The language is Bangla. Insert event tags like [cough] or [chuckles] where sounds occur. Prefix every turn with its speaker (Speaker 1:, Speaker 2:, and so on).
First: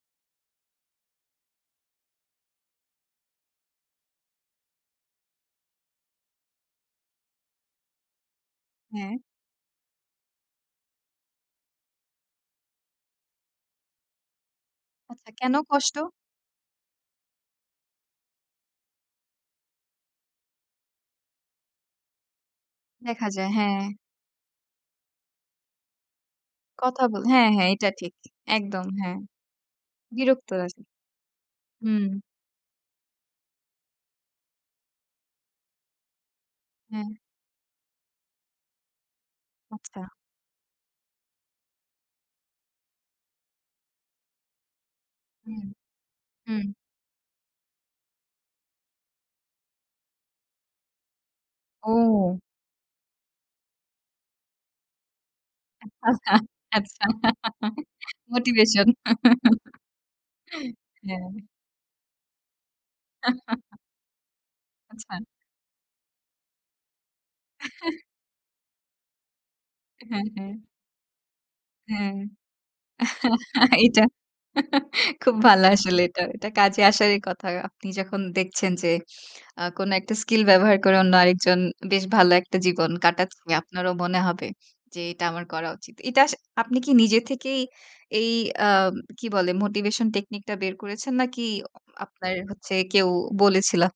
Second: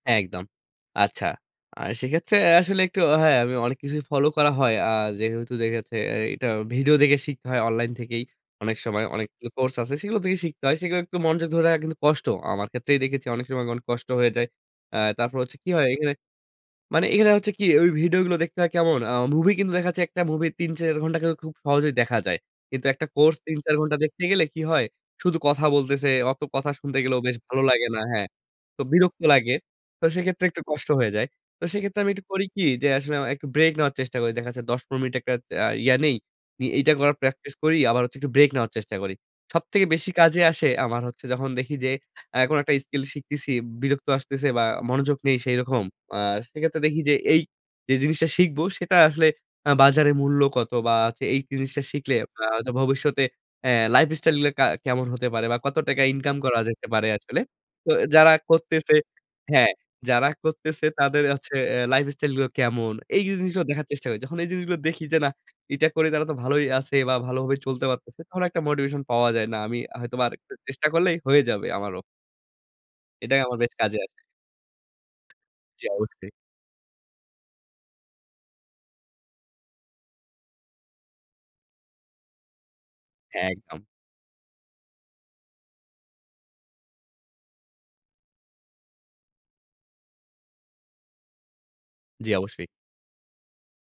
Speaker 1: হ্যাঁ, একদম। আচ্ছা। আ সেক্ষেত্রে আসলে একটু হ্যাঁ, আমি অনেক কিছুই ফলো করা হয়। আ যেহেতু দেখেছে এইটা ভিডিও দেখে শিখতে হয় অনলাইন থেকেই। অনেকগুলো সময়
Speaker 2: হ্যাঁ।
Speaker 1: অনেক কোর্স আছে। সেগুলো থেকেই শিখতে হয়। সেগুলো একটু মনযোগ ধরে রাখা কিন্তু কষ্ট। আমার ক্ষেত্রেই দেখেছি অনেক সময় অনেক কষ্ট হয়ে যায়। আ
Speaker 2: আচ্ছা
Speaker 1: তারপর
Speaker 2: কেন
Speaker 1: হচ্ছে কি হয়
Speaker 2: কষ্ট?
Speaker 1: এখানে। মানে এখানে হচ্ছে কি ওই ভিডিও গুলো দেখতে হয় কেমন আ মুভি কিন্তু দেখা যাচ্ছে একটা মুভি ৩, ৪ ঘন্টা কিন্তু খুব সহজেই দেখা যায়। কিন্তু একটা
Speaker 2: দেখা
Speaker 1: কোর্স
Speaker 2: যায়,
Speaker 1: ৩, ৪
Speaker 2: হ্যাঁ।
Speaker 1: ঘণ্টা দেখতে গেলে কি হয়, শুধু কথা বলতেছে, অত কথা শুনতে
Speaker 2: কথা
Speaker 1: গেলেও
Speaker 2: বল
Speaker 1: বেশ
Speaker 2: হ্যাঁ,
Speaker 1: ভালো
Speaker 2: হ্যাঁ, এটা
Speaker 1: লাগে না।
Speaker 2: ঠিক
Speaker 1: হ্যাঁ, তো
Speaker 2: একদম হ্যাঁ।
Speaker 1: বিরক্ত লাগে। তো সেক্ষেত্রে
Speaker 2: বিরক্ত
Speaker 1: একটু
Speaker 2: আস
Speaker 1: কষ্ট হয়ে যায়। তো সেক্ষেত্রে
Speaker 2: হুম।
Speaker 1: আমি একটু করি কি যে, আসলে আ একটু ব্রেক নেওয়ার চেষ্টা করি। দেখা যায় ১০-১৫ মিনিট একটা আ ইয়ে নেই। ই এইটা
Speaker 2: হুম।
Speaker 1: করার প্র্যাকটিস করি আবার হচ্ছে একটু ব্রেক নেওয়ার চেষ্টা করি। সবথেকে
Speaker 2: আচ্ছা।
Speaker 1: বেশি কাজে আসে আমার হচ্ছে যখন দেখি যে, আ কোনো একটা স্কিল শিখতেছি, বিরক্ত আসতেছে বা মনোযোগ নেই
Speaker 2: হুম।
Speaker 1: সেইরকম। আ
Speaker 2: হুম।
Speaker 1: সেক্ষেত্রে দেখি যে, এই, যে, জিনিসটা শিখবো সেটা আসলে আ বাজারের মূল্য কত বা হচ্ছে এই জিনিসটা শিখলে
Speaker 2: ও।
Speaker 1: আ তো ভবিষ্যতে অ্যা লাইফস্টাইলগুলো একটা কা কেমন হতে পারে বা কত টাকা
Speaker 2: আচ্ছা,
Speaker 1: ইনকাম করা যেতে
Speaker 2: আচ্ছা।
Speaker 1: পারে আসলে। তো যারা
Speaker 2: মোটিভেশন।
Speaker 1: করতেছে, হ্যাঁ, যারা করতেছে তাদের
Speaker 2: হ্যাঁ।
Speaker 1: হচ্ছে এ লাইফ স্টাইলগুলো কেমন। এই যে, জিনিসগুলো
Speaker 2: [chuckles]
Speaker 1: দেখার চেষ্টা করি। যখন এই জিনিসগুলো দেখি যে,
Speaker 2: আচ্ছা।
Speaker 1: না এটা করে তারা তো ভালোই আছে বা ভালোভাবে চলতে
Speaker 2: [chuckles]
Speaker 1: পারতেছে। তখন একটা মোটিভেশন পাওয়া যায়। না আমি হয়তোবা
Speaker 2: হ্যাঁ,
Speaker 1: আরেকটূ
Speaker 2: হ্যাঁ।
Speaker 1: চেষ্টা করলেই হয়ে যাবে আমারও।
Speaker 2: হ্যাঁ।
Speaker 1: এটাই আমার বেশ কাজে
Speaker 2: এইটা।
Speaker 1: আসবে।
Speaker 2: খুব ভালো
Speaker 1: জি,
Speaker 2: আসলে এটা।
Speaker 1: অবশ্যই।
Speaker 2: এটা কাজে আসারই কথা। আপনি যখন দেখছেন যে, আ কোন একটা স্কিল ব্যবহার করে অন্য আরেকজন বেশ ভালো একটা জীবন কাটাচ্ছে
Speaker 1: হ্যাঁ, একদম।
Speaker 2: আপনারও মনে হবে যে, এটা আমার করা উচিত। এটা আস আপনি কি নিজে থেকেই এই আ কি বলে মোটিভেশন টেকনিকটা বের করেছেন নাকি অ
Speaker 1: জি,
Speaker 2: আপনার
Speaker 1: অবশ্যই।
Speaker 2: হচ্ছে কেউ বলেছিল?